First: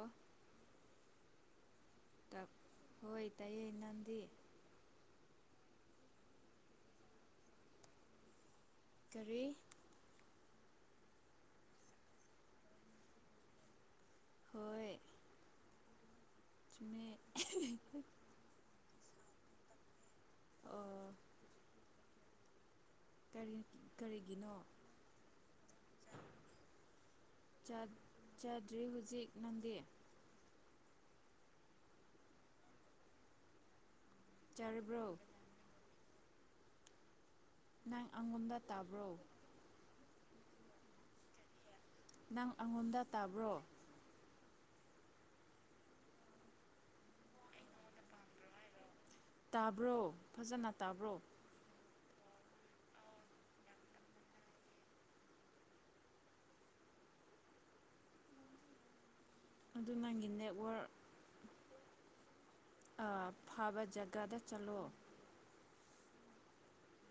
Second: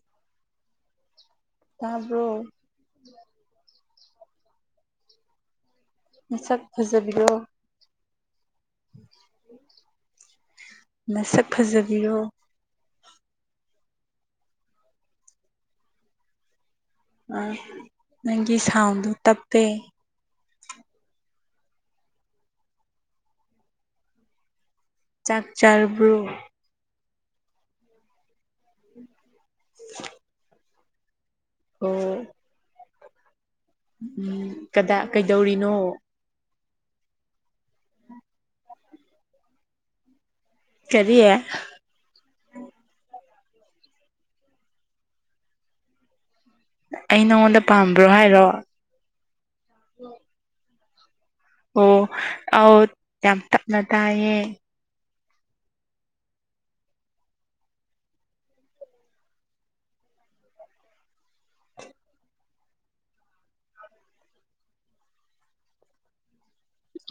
ꯑꯥ ꯇꯥꯕ꯭ꯔꯣ ꯍꯣꯏ ꯇꯥꯏꯌꯦ ꯅꯪꯗꯤ ꯃꯁꯛ ꯐꯖꯕꯤꯔꯣ ꯀꯔꯤ ꯃꯁꯛ ꯐꯖꯕꯤꯔꯣ ꯍꯣꯏ ꯆꯨꯝꯃꯦ ꯑꯥ ꯅꯪꯒꯤ ꯁꯥꯎꯟꯗꯨ ꯇꯞꯄꯦ ꯑ ꯀꯔꯤ ꯀꯔꯤꯒꯤꯅꯣ ꯆꯥꯛ ꯆꯥꯔꯕ꯭ꯔꯣ ꯆꯥꯛ ꯆꯥꯗ꯭ꯔꯤ ꯍꯧꯖꯤꯛ ꯅꯪꯗꯤ ꯑꯣ ꯎꯝ ꯀꯗꯥ ꯆꯥꯔꯕ꯭ꯔꯣ ꯀꯩꯗꯧꯔꯤꯅꯣ ꯅꯪ ꯑꯉꯣꯟꯗ ꯇꯥꯕ꯭ꯔꯣ ꯀꯔꯤ ꯅꯪ ꯑꯉꯣꯟꯗ ꯇꯥꯕ꯭ꯔꯣ ꯑꯩ ꯅꯪꯉꯣꯟꯗ ꯄꯥꯝꯕ꯭ꯔꯣ ꯍꯥꯏꯔꯣ ꯇꯥꯕ꯭ꯔꯣ ꯐꯖꯅ ꯇꯥꯕ꯭ꯔꯣ ꯑꯣ ꯑꯧ ꯌꯥꯝ ꯇꯞꯅ ꯇꯥꯏꯌꯦ ꯑꯗꯨ ꯅꯪꯒꯤ ꯅꯦꯠꯋꯥꯔꯛ ꯑꯥ ꯐꯥꯕ ꯖꯒꯥꯗ ꯆꯠꯂꯣ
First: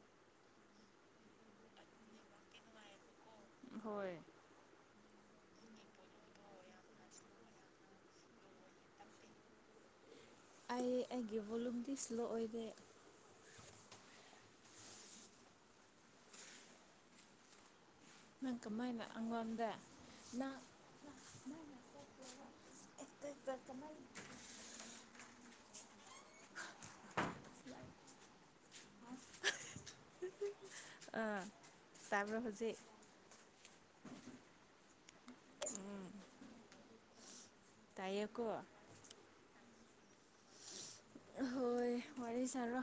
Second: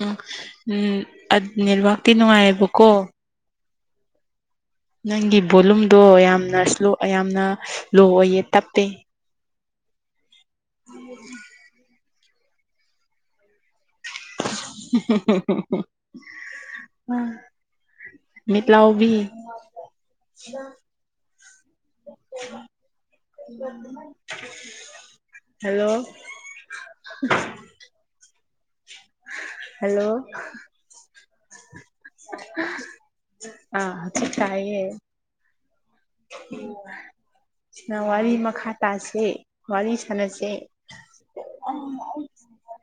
ꯎꯝ ꯎꯝ ꯑꯠ ꯅꯦꯠꯋꯥꯔꯛꯇꯤ ꯅꯨꯡꯉꯥꯏꯌꯦꯕꯀꯣ ꯍꯣꯏ ꯅꯪꯒꯤ ꯕꯣꯂꯨꯝꯗꯣ ꯌꯥꯝꯅ ꯁ꯭ꯂꯣ ꯑꯌꯥꯝꯅ ꯂꯣ ꯑꯣꯏꯌꯦ ꯇꯞꯄꯦ ꯑꯩ ꯑꯩꯒꯤ ꯚꯣꯂꯨꯝꯗꯤ ꯁ꯭ꯂꯣ ꯑꯣꯏꯗꯦ [unintelligible] ꯅꯪ ꯀꯃꯥꯏꯅ ꯂꯥꯎꯕꯤ ꯑꯉꯣꯟꯗ ꯅꯪ [unintelligible] [unintelligible] ꯍꯜꯂꯣ ꯍꯜꯂꯣ [unintelligible] ꯑꯥ ꯇꯥꯕ꯭ꯔꯣ ꯍꯧꯖꯤꯛ ꯑꯥ ꯍꯧꯖꯤꯛ ꯇꯥꯏꯌꯦ ꯁꯤꯅ ꯋꯥꯔꯤ ꯇꯥꯏꯌꯦꯀꯣ ꯃꯈꯥ ꯇꯥꯁꯦ ꯋꯥꯔꯤ ꯁꯥꯟꯅꯁꯦ ꯑꯍꯣꯏ ꯋꯥꯔꯤ ꯁꯥꯔꯣ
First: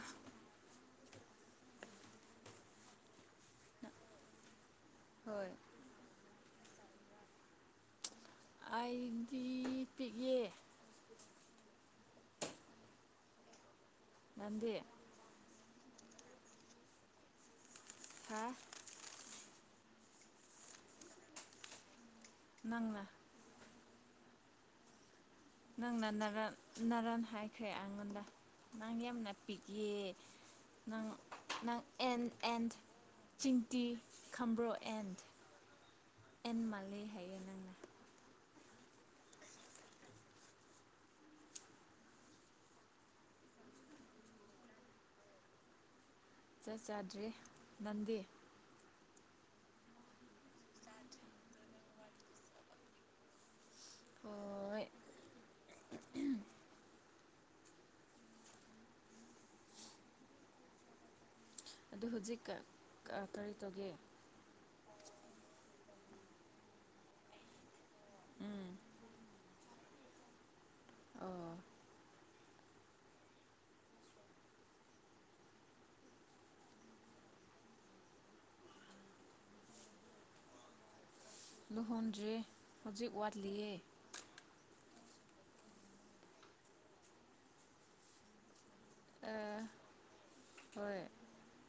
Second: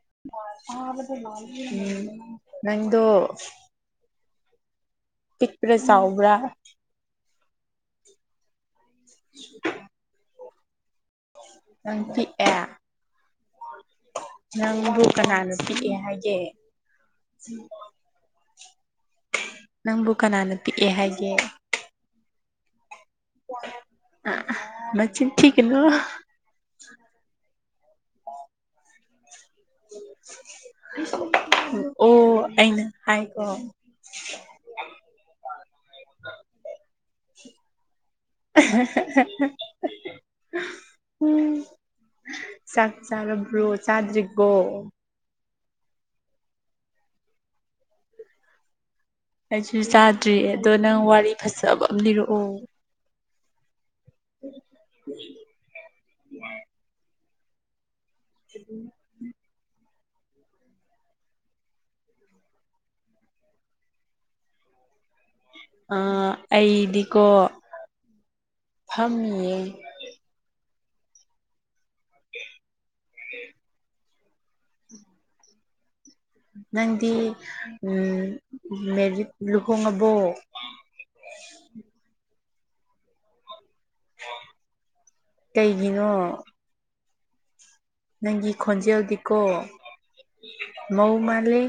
ꯎꯝ ꯅꯪꯗꯣ ꯍꯣꯏ ꯄꯤꯛꯄ꯭ꯔꯥ ꯆꯥꯎꯕ꯭ꯔꯥ ꯑꯩꯗꯤ ꯄꯤꯛꯌꯦ ꯅꯪ ꯄꯤꯛꯑꯦ ꯅꯪꯗꯤ ꯅꯪꯕꯨ ꯀꯅꯥꯅ ꯄꯤꯛꯑꯦ ꯍꯥꯏꯒꯦ ꯍꯥꯥ ꯅꯪꯕꯨ ꯀꯅꯥꯅ ꯄꯤꯛꯑꯦ ꯍꯥꯏꯒꯦ ꯅꯪꯅ ꯑꯥ ꯃꯆꯤꯟ ꯊꯤꯒꯅꯨ ꯅꯪꯅ ꯅꯔꯟ ꯅꯔꯥꯟ ꯍꯥꯏꯈ꯭ꯔꯦ ꯑꯩꯉꯣꯟꯗ ꯅꯪ ꯌꯥꯝꯅ ꯄꯤꯛꯌꯦ ꯅꯪ ꯅꯪ ꯑꯦꯟ ꯑꯣ ꯑꯦꯟ ꯑꯩꯅ ꯍꯥꯏꯀꯣ ꯆꯤꯡꯇꯤ ꯈꯝꯕ꯭ꯔꯣ ꯑꯦꯟ ꯑꯦꯟ ꯃꯥꯟꯂꯦ ꯍꯥꯏꯌꯦ ꯅꯪꯅ [unintelligible] ꯎꯝ ꯆꯥꯛ ꯆꯥꯔꯕ꯭ꯔꯣ ꯆꯥꯗ꯭ꯔꯤꯕꯣ ꯆꯥꯛ ꯆꯥꯗ꯭ꯔꯤ ꯅꯪꯗꯤ ꯑꯩꯁꯨ ꯆꯥꯗ꯭ꯔꯤ ꯑꯗꯣ ꯅꯪ ꯋꯥꯔꯤ ꯐꯖꯕ ꯑꯃ ꯂꯤꯔꯛꯑꯣ ꯑꯣꯢ [unintelligible] [unintelligible] ꯑꯗꯨ ꯍꯨꯖꯤꯛꯀꯥ ꯑ ꯀꯔꯤ ꯇꯧꯒꯦ? ꯑꯥ ꯑꯩꯗꯤꯀꯣ ꯎꯝ ꯐꯝꯃꯤꯌꯦ꯫ ꯑꯣ [unintelligible] ꯅꯪꯗꯤ ꯎꯝ ꯃꯦꯔꯤꯠ ꯂꯨꯍꯣꯡꯉꯕꯣ ꯂꯨꯍꯣꯟꯗ꯭ꯔꯤ ꯍꯨꯖꯤꯛ ꯋꯥꯠꯂꯤꯌꯦ ꯀꯩꯒꯤꯅꯣ? ꯅꯪꯒꯤ ꯑ ꯈꯣꯟꯖꯦꯜꯗꯤꯀꯣ ꯍꯣꯏ ꯃꯧ ꯃꯥꯜꯂꯦ꯫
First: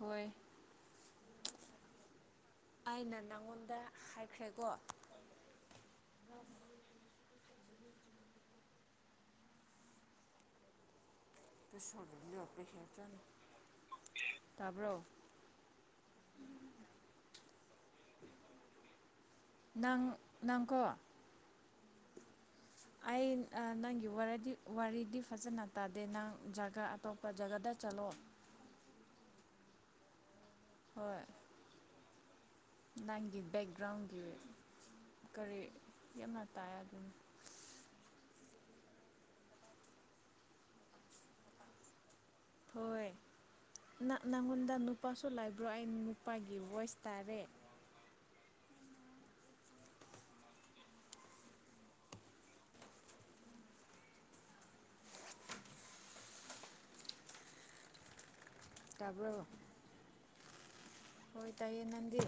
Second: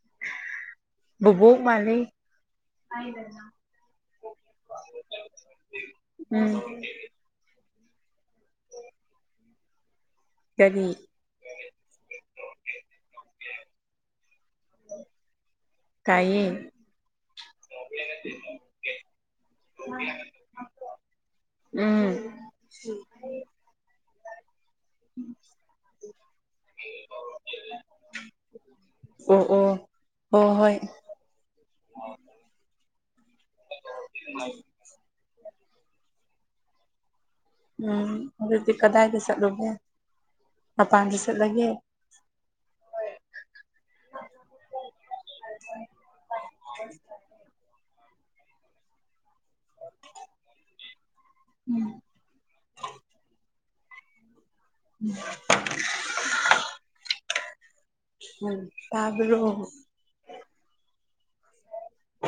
ꯍꯣꯏ ꯕꯨꯕꯣꯛ ꯃꯥꯜꯂꯦ ꯑꯩꯅ ꯅꯪꯉꯣꯟꯗ ꯍꯥꯏꯈ꯭ꯔꯦꯀꯣ ꯎꯝ ꯀꯔꯤ [unintelligible] ꯇꯥꯕ꯭ꯔꯣ ꯇꯥꯏꯌꯦ ꯅꯪ ꯅꯪꯀꯣ ꯎꯝ ꯑꯩ ꯑꯥ ꯅꯪꯒꯤ ꯋꯥꯔꯗꯤ ꯋꯥꯔꯤꯗꯤ ꯐꯖꯅ ꯇꯥꯗꯦ ꯅꯪ ꯖꯥꯒꯥ ꯑꯇꯣꯞꯄ ꯖꯒꯥꯗ ꯆꯠꯂꯣ꯫ ꯑꯣ ꯑꯣ ꯍꯣ ꯍꯣꯏ ꯍꯣꯏ [unintelligible] ꯅꯪꯒꯤ ꯕꯦꯛꯒ꯭ꯔꯥꯎꯟꯒꯤ ꯀꯔꯤ ꯌꯥꯝꯅ ꯇꯥꯏ ꯑꯗꯨꯝ ꯎꯝ ꯑꯗꯨꯗꯤ ꯀꯗꯥꯏꯗ ꯆꯠꯂꯨꯒꯦ ꯃꯄꯥꯟꯗ ꯆꯠꯂꯒꯦ꯫ ꯍꯣꯏ ꯅ ꯅꯪꯉꯣꯟꯗ ꯅꯨꯄꯥꯁꯨ ꯂꯥꯏꯕ꯭ꯔꯣ ꯑꯩ ꯅꯨꯄꯥꯒꯤ ꯚꯣꯏꯁ ꯇꯥꯔꯦ [unintelligible] [unintelligible] ꯇꯥꯕ꯭ꯔꯣ ꯍꯣꯏ ꯇꯥꯏꯌꯦ ꯅꯪꯗꯤ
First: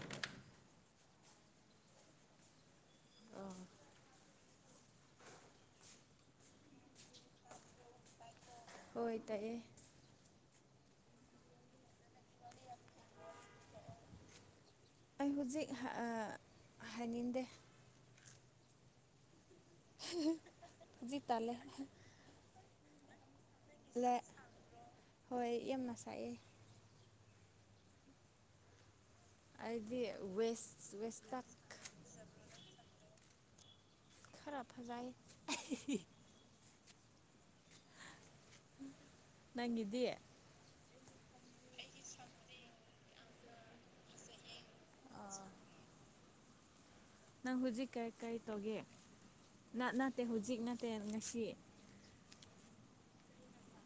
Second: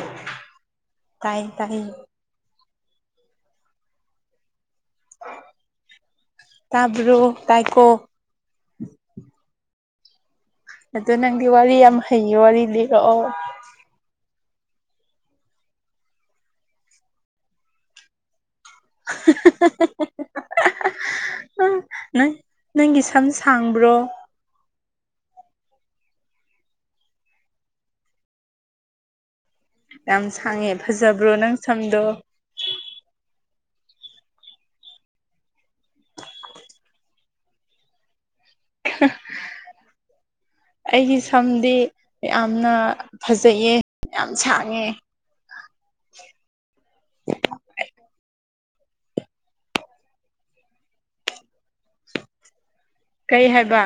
ꯇꯥꯏ ꯇꯥꯌꯦ ꯑꯣ ꯇꯥꯕ꯭ꯔꯣ ꯇꯥꯏꯀꯣ ꯍꯣꯏ ꯇꯥꯏꯌꯦ ꯑꯗꯣ ꯅꯪꯗꯤ ꯋꯥꯔꯤ ꯌꯥꯝ ꯍꯩꯌꯦ ꯋꯥꯔꯤ ꯂꯤꯔꯛꯑꯣ꯫ ꯑꯩ ꯍꯨꯖꯤꯛ ꯍ ꯑꯥ ꯍꯥꯏꯅꯤꯡꯗꯦ꯫ [unintelligible] ꯍꯨꯖꯤꯛ ꯇꯜꯂꯦ ꯅꯪ ꯅꯪꯒꯤ ꯁꯝꯁꯤ ꯂꯦ ꯍꯣꯏ ꯌꯥꯝꯅ ꯁꯥꯏꯑꯦ ꯑꯩꯗꯤ ꯌꯥꯝ ꯁꯥꯡꯉꯦ ꯋꯦꯁ ꯐꯖꯕ꯭ꯔꯣ ꯋꯦꯁꯇ ꯅꯪ ꯁꯝꯗꯣ? ꯈꯔꯥ ꯐꯖꯥꯏ [unintelligible] [unintelligible] ꯅꯪꯒꯤꯗꯤ ꯑꯩꯒꯤ ꯁꯝꯗꯤ ꯌꯥꯝꯅ ꯐꯖꯩꯌꯦ ꯌꯥꯝ ꯁꯥꯡꯉꯦ꯫ ꯑꯥ ꯅꯪ ꯍꯧꯖꯤꯛ ꯀꯔꯤ ꯀꯔꯤ ꯇꯧꯒꯦ ꯅ ꯅꯠꯇꯦ ꯍꯧꯖꯤꯛ ꯅꯠꯇꯦ ꯉꯁꯤ ꯀꯔꯤ ꯍꯥꯏꯕ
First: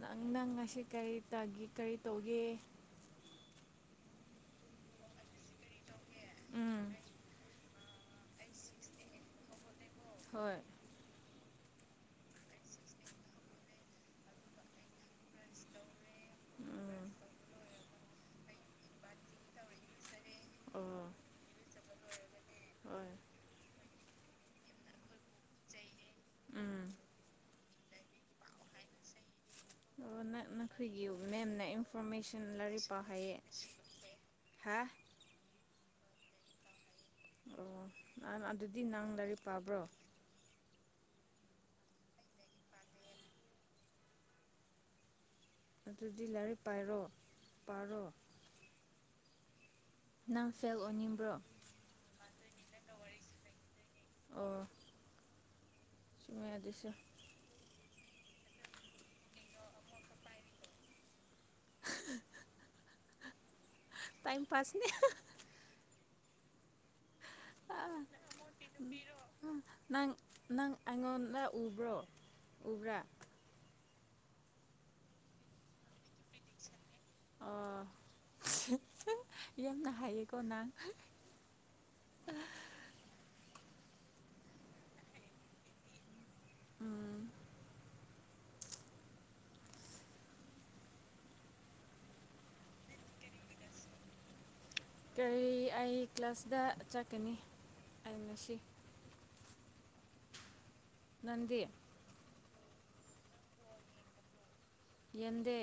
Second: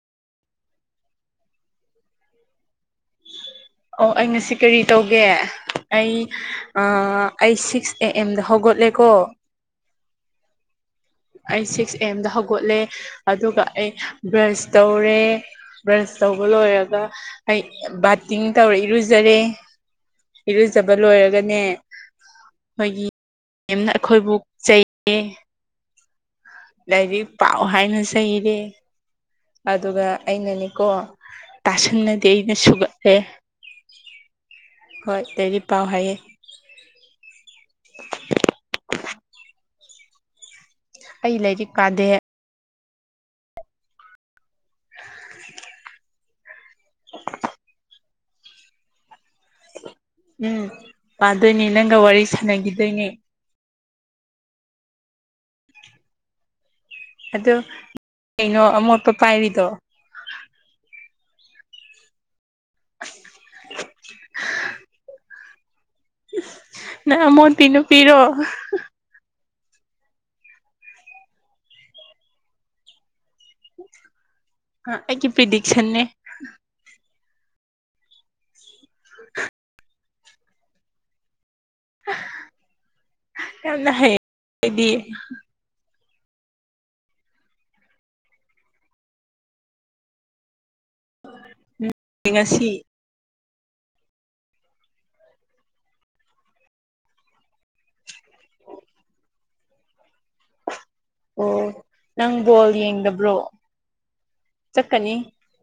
ꯅꯪ ꯅꯪ ꯉꯁꯤ ꯀꯔꯤ ꯇꯒꯦ ꯀꯔꯤ ꯇꯧꯒꯦ ꯑꯣ ꯑꯩꯩ ꯉꯁꯤ ꯀꯔꯤ ꯇꯧꯒꯦ ꯑꯩ ꯑ ꯎꯝ ꯑꯩ ꯁꯤꯛꯁ ꯑꯦ ꯑꯦꯝꯗ ꯍꯧꯒꯠꯂꯦꯀꯣ ꯍꯣꯏ ꯑꯩ ꯁꯤꯛꯁ ꯑꯦꯝꯗ ꯍꯧꯒꯠꯂꯦ ꯑꯗꯨꯒ ꯑꯩ ꯕ꯭ꯔꯁ ꯇꯧꯔꯦ ꯕ꯭ꯔꯁ ꯇꯧꯕ ꯂꯣꯏꯔꯒ ꯎꯝ ꯑꯩ ꯕꯥꯠꯇꯤꯡ ꯇꯧꯔ ꯏꯔꯨꯖꯔꯦ ꯏꯔꯨꯖꯕ ꯑꯣ ꯂꯣꯏꯔꯒꯅꯦ ꯈꯣꯏꯒꯤ ꯍꯣꯏ [unintelligible] ꯑꯩꯈꯣꯏꯕꯨ ꯆꯩꯌꯦ ꯎꯝ ꯂꯥꯏꯔꯤꯛ ꯄꯥꯎ ꯍꯥꯏꯅ ꯆꯩꯔꯦ ꯑꯗꯨꯒ ꯑꯣ ꯅ ꯑꯩꯅꯅꯦꯀꯣ ꯅꯈꯣꯏꯒꯤ ꯃꯦꯝꯅ ꯇꯥꯁꯟꯅꯗꯦ ꯏꯟꯐꯣꯔꯃꯦꯁꯟ ꯑꯩꯅ ꯂꯥꯏꯔꯤꯛ ꯄꯥꯎ ꯁꯨꯒꯠꯂꯦ ꯍꯥꯏꯌꯦ ꯍꯥꯥ ꯍꯣꯏ ꯂꯔꯤꯛ ꯄꯥꯎ ꯍꯥꯏꯌꯦ ꯅꯍꯟ ꯑꯗꯨꯗꯤ ꯅꯪ ꯂꯥꯏꯔꯤꯛ ꯄꯥꯕ꯭ꯔꯣ ꯑꯩ ꯂꯩꯔꯤꯛ ꯀꯥꯗꯦ [unintelligible] ꯗꯨꯗꯤ ꯂꯥꯏꯔꯤꯛ ꯄꯥꯏꯔꯣ ꯄꯥꯔꯣ ꯅꯪ ꯎꯝ ꯐꯦꯜ ꯑꯣꯏꯅꯤꯡꯕ꯭ꯔꯣ ꯄꯥꯗꯣꯏꯅꯦ ꯅꯪꯒ ꯋꯥꯔꯤ ꯁꯥꯟꯅꯒꯤꯗꯣꯏꯅꯦ ꯑꯣ ꯆꯨꯝꯃꯦ ꯑꯗꯨꯁꯨ ꯑꯗꯨ ꯀꯩꯅꯣ ꯑꯃꯣꯠꯄ ꯄꯥꯏꯔꯤꯗꯣ [unintelligible] ꯇꯥꯏꯝ ꯄꯥꯁꯅꯦ ꯅꯪ ꯑꯃꯧꯠꯄꯤ ꯅꯨꯄꯤꯔꯣ ꯎꯝ ꯅꯪ ꯅꯪ ꯑꯩꯉꯣꯟꯗ ꯎꯕ꯭ꯔꯣ ꯎꯕ꯭ꯔꯥ ꯑꯩꯒꯤ ꯄ꯭ꯔꯤꯗꯤꯛꯁꯟꯅꯦ ꯑꯣ ꯌꯝꯅ ꯍꯥꯏꯌꯦꯀꯣ ꯅꯪ ꯌꯥꯝꯅ ꯍꯩ ꯑꯩꯗꯤ ꯎꯝ ꯎꯝ ꯉꯁꯤ ꯀꯔꯤ ꯑꯩ ꯀ꯭ꯂꯥꯁꯇ ꯆꯠꯀꯅꯤ ꯑꯩ ꯉꯁꯤ ꯅꯪꯗꯤ ꯑꯣ ꯅꯪ ꯕꯣꯜ ꯌꯦꯡꯗꯕ꯭ꯔꯣ ꯆꯠꯀꯅꯤ ꯌꯦꯟꯗꯦ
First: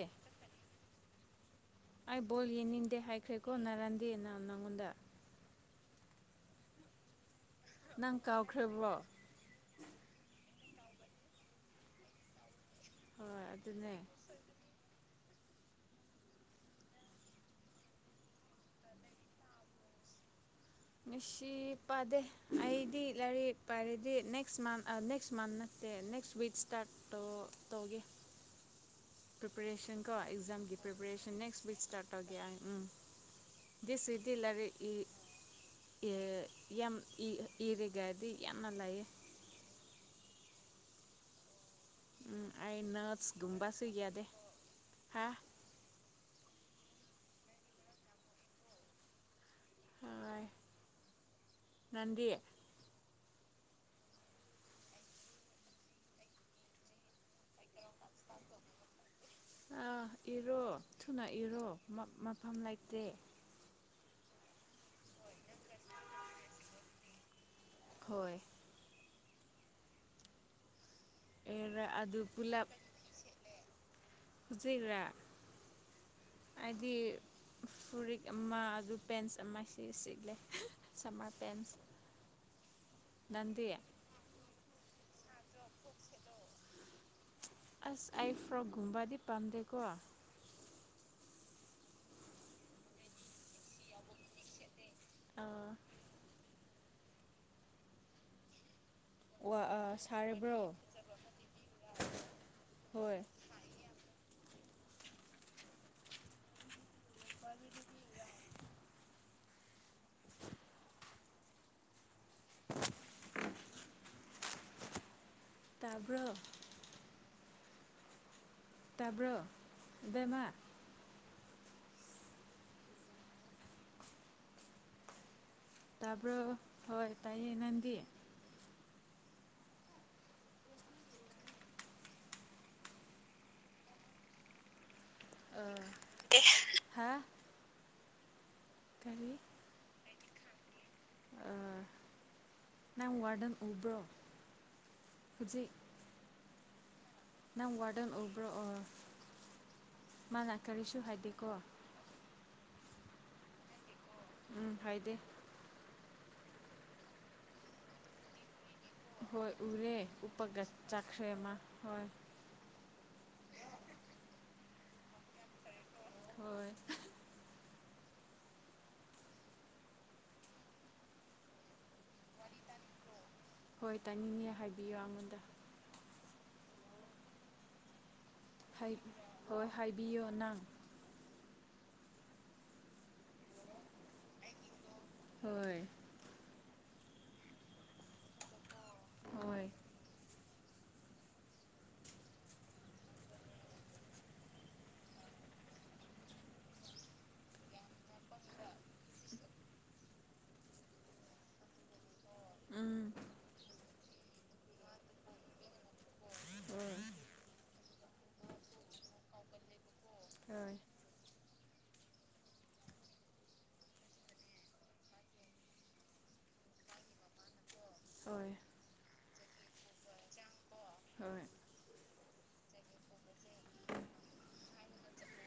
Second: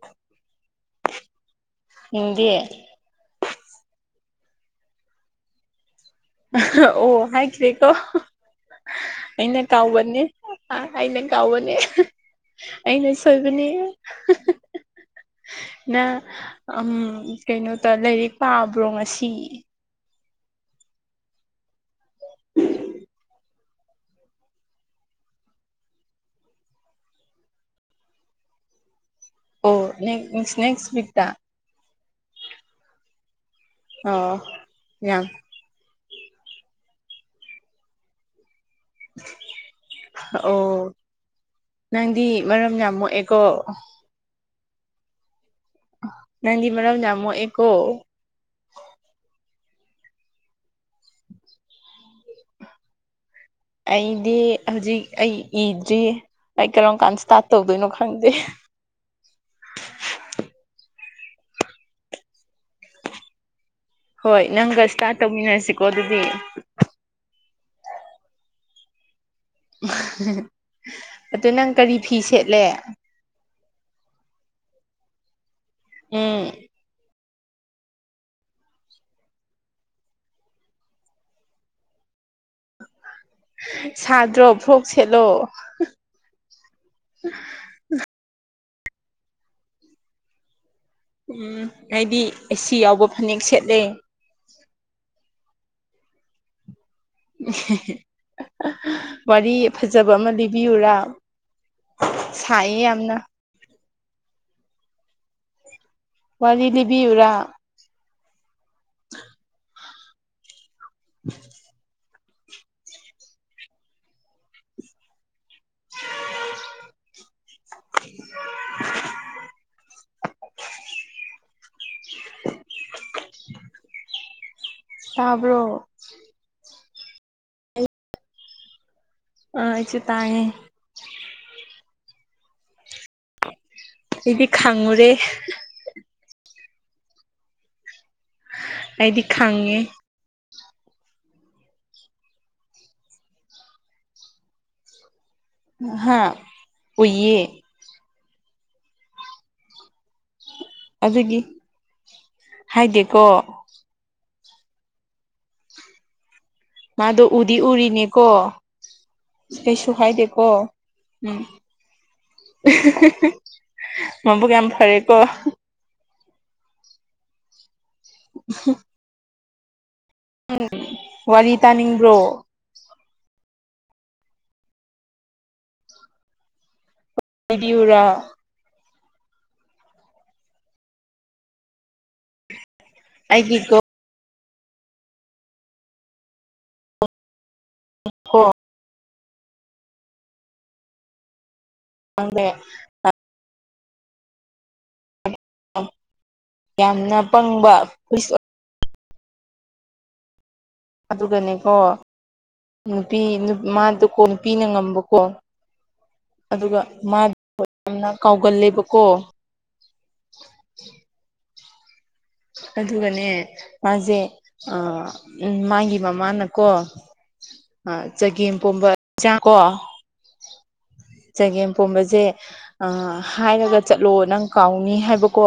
ꯑꯩ ꯕꯣꯜ ꯌꯦꯡꯗꯦ ꯌꯦꯡꯅꯤꯡꯗꯦ ꯍꯥꯏꯈ꯭ꯔꯦꯀꯣ ꯅꯅꯥꯔꯥꯟꯗꯤꯅ ꯅꯪꯉꯣꯟꯗ ꯑꯍꯥ ꯑꯣ ꯍꯥꯏꯈꯔꯦꯀꯣ ꯅꯪ ꯀꯥꯎꯈ꯭ꯔꯕ꯭ꯔꯣ ꯑꯩꯅ ꯀꯥꯎꯕꯅꯦ ꯑ ꯑꯩꯅ ꯀꯥꯎꯕꯅꯦ ꯑꯩꯅ ꯁꯤ ꯍꯣꯏ ꯁꯣꯏꯕꯅꯤ ꯑꯗꯨꯅꯦ [unintelligible] ꯅꯪ ꯎꯝ ꯀꯩꯅꯣꯇ ꯂꯥꯏꯔꯤꯛ ꯄꯥꯕ꯭ꯔꯣ ꯉꯁꯤ ꯉꯁꯤ ꯄꯥꯗꯦ ꯑꯩꯗꯤ ꯂꯥꯏꯔꯤꯛ ꯄꯥꯔꯗꯤ ꯅꯦꯛꯁ ꯃꯥꯟ ꯅꯦꯛꯁ ꯃꯥꯟ ꯅ ꯇꯦ ꯅꯦꯛꯁ ꯋꯤꯛ ꯁꯇꯥꯥꯔ ꯇꯦ ꯇꯧꯒꯦ ꯑꯣ ꯄ꯭ꯔꯤꯄꯦꯔꯦꯁꯟ ꯀꯣ ꯅꯦꯛꯁ ꯑꯦꯛꯖꯥꯝꯒꯤ ꯅꯦꯛꯁ ꯋꯤꯛꯇ ꯄ꯭ꯔꯤꯄꯦꯔꯦꯁꯟ ꯅꯦꯛꯁ ꯋꯤꯛ ꯏꯁꯇꯥꯔꯠ ꯇꯧꯒꯦ ꯎꯝ ꯗꯁ ꯋꯤꯛꯗꯤ ꯑꯣ ꯂꯥꯏꯔꯤꯛ ꯏ ꯌꯥꯝ ꯏ ꯌꯥꯝ ꯏ ꯏꯔꯒꯗꯤ ꯌꯥꯝꯅ ꯂꯥꯏꯌꯦ ꯑꯣ ꯅꯪꯗꯤ ꯎꯝ ꯃꯔꯝ ꯑꯩ ꯌꯥꯝ ꯅꯔꯁ ꯃꯣꯛꯑꯦꯀꯣ ꯒꯨꯝꯕꯁꯨ ꯌꯥꯗꯦ ꯍꯥ ꯅꯪꯗꯤ ꯃꯔꯝ ꯌꯥꯝ ꯃꯣꯛꯑꯦꯀꯣ ꯍꯣꯑꯣꯏ ꯅꯪꯗꯤ ꯑꯩꯗꯤ ꯍꯧꯖꯤꯛ ꯑꯩꯒꯤ ꯏꯗ꯭ꯔꯤ ꯑꯩ ꯀꯔꯝ ꯀꯥꯟ ꯏꯁꯇꯥꯔꯠ ꯇꯧꯗꯣꯏꯅꯣ ꯈꯪꯗꯦ ꯑꯥ ꯏꯔꯣ ꯊꯨꯅ ꯏꯔꯣ ꯃ ꯃꯐꯝ ꯂꯩꯇꯦ ꯍꯣꯏ ꯅꯪꯒ ꯏꯁꯇꯥꯔꯠ ꯇꯧꯃꯤꯟꯅꯔꯁꯤꯀꯣ ꯑꯗꯨꯗꯤ ꯍꯣꯢ ꯑꯗꯨ ꯅꯪ ꯑꯦꯔ ꯀꯔꯤ ꯐꯤ ꯑꯗꯨ ꯁꯦꯠꯂꯦ ꯍꯨꯖꯤꯛꯔ ꯎꯝ ꯑꯩꯗꯤ ꯐꯨꯔꯤꯠ ꯑꯃ ꯑꯗꯨ ꯄꯦꯟꯁ ꯑꯃ ꯁꯤ ꯁꯤꯛꯂꯦ ꯁꯝꯃꯔ ꯄꯦꯟꯁ INAUDIBLE ꯅꯪꯗꯤ ꯁꯥꯗ꯭ꯔꯣ ꯐ꯭ꯔꯣꯛ ꯁꯦꯠꯂꯣ ꯑꯥꯁ ꯑꯩ ꯐ꯭ꯔꯣꯛ ꯀꯨꯝꯕꯥꯗꯤ ꯄꯥꯝꯗꯦꯀꯣ ꯎꯪ ꯑꯩꯗꯤ ꯑꯦꯁꯤ ꯌꯥꯎꯕ ꯐꯅꯦꯛ ꯁꯦꯠꯂꯦ ꯑꯥꯑ INAUDIBLE ꯋꯥꯔꯤ ꯐꯖꯕ ꯑꯃ ꯁꯥꯔꯕ꯭ꯔꯣ ꯂꯤꯕꯤꯋꯨꯔꯥ ꯁꯥꯏꯌꯦ ꯌꯥꯝꯅ ꯍꯣꯏ ꯋꯥꯔꯤ ꯂꯤꯕꯤꯋꯨꯔꯥ INAUDIBLE ꯇꯕ꯭ꯔꯣ INAUDIBLE ꯇꯕ꯭ꯔꯣ ꯕꯦꯝꯃ ꯇꯕ꯭ꯔꯣ ꯇꯕ꯭ꯔꯣ ꯍꯣꯏ ꯇꯥꯏꯌꯦ ꯅꯪꯗꯤ ꯑꯥ ꯑꯩꯁꯨ ꯇꯥꯏꯌꯦ ꯑꯩꯗꯤ ꯈꯪꯉꯨꯔꯦ UNINTELLIGIBLE ꯑꯩꯗꯤ ꯈꯪꯉꯦ ꯑꯥ ꯅꯪ ꯋꯥꯔꯗꯟ ꯎꯕ꯭ꯔꯣ ꯍꯨꯖꯤꯛ ꯍꯥ ꯎꯏꯌꯦ ꯅꯪ ꯋꯥꯔꯗꯟ ꯎꯕ꯭ꯔꯣ ꯑꯣ ꯃꯥꯅ ꯀꯔꯤꯁꯨ ꯑꯗꯨꯒꯤ ꯍꯥꯏꯗꯦꯀꯣ ꯍꯥꯏꯗꯦꯀꯣ ꯎꯪ ꯍꯥꯏꯗꯦ ꯃꯥꯗꯨ ꯎꯗꯤ-ꯎꯔꯤꯅꯤꯀꯣ ꯍꯣꯏ ꯎꯏꯌꯦ ꯎꯞꯄꯒ ꯆꯥꯛꯈ꯭ꯔꯦ ꯃꯥ ꯍꯣꯏ ꯢꯍꯤ ꯍꯤꯍꯤ ꯃꯕꯨꯛ ꯌꯥꯝ ꯐꯔꯦꯀꯣ ꯍꯣꯑꯣꯏ INAUDIBLE ꯋꯥꯔꯤ ꯇꯥꯅꯤꯡꯕ꯭ꯔꯣ ꯍꯣꯏ ꯇꯥꯅꯤꯡꯉꯦ ꯍꯥꯏꯕꯤꯌꯨ ꯌꯉꯣꯟꯗ ꯍꯥꯏꯕꯤꯋꯨꯔ ꯍꯥꯏꯠ ꯍꯣꯏ ꯍꯥꯏꯕꯤꯌꯣꯅꯪ ꯑꯩꯒꯤꯀꯣ ꯍꯣꯏ꯫ ꯀꯣ ꯍꯣꯏ꯫ [unintelligible] ꯌꯥꯝꯅ ꯄꯪꯕ [unintelligible] ꯑꯗꯨꯒꯅꯦꯀꯣ ꯎꯝ ꯅꯨꯄꯤ ꯅꯨ ꯃꯥꯗꯨꯀꯣ ꯅꯨꯄꯤꯅ ꯉꯝꯕꯀꯣ ꯑꯗꯨꯒ ꯍꯣꯏ ꯃꯥ ꯌꯥꯝꯅ ꯀꯥꯎꯒꯜꯂꯦꯕꯀꯣ ꯍꯣꯏ ꯑꯗꯨꯒꯅꯦ ꯃꯥꯖꯦ ꯑꯥ ꯃꯥꯒꯤ ꯃꯃꯥꯅꯀꯣ ꯑꯥ ꯍꯣꯏ ꯆꯒꯦꯝ ꯄꯣꯝꯕ ꯆꯥꯡ ꯀꯣ ꯍꯣꯏ ꯆꯒꯦꯝ ꯄꯣꯝꯕꯖꯦ ꯑꯥ ꯍꯥꯏꯔꯒ ꯆꯠꯂꯣ ꯅꯪ ꯀꯥꯎꯅꯤ ꯍꯥꯏꯕꯀꯣ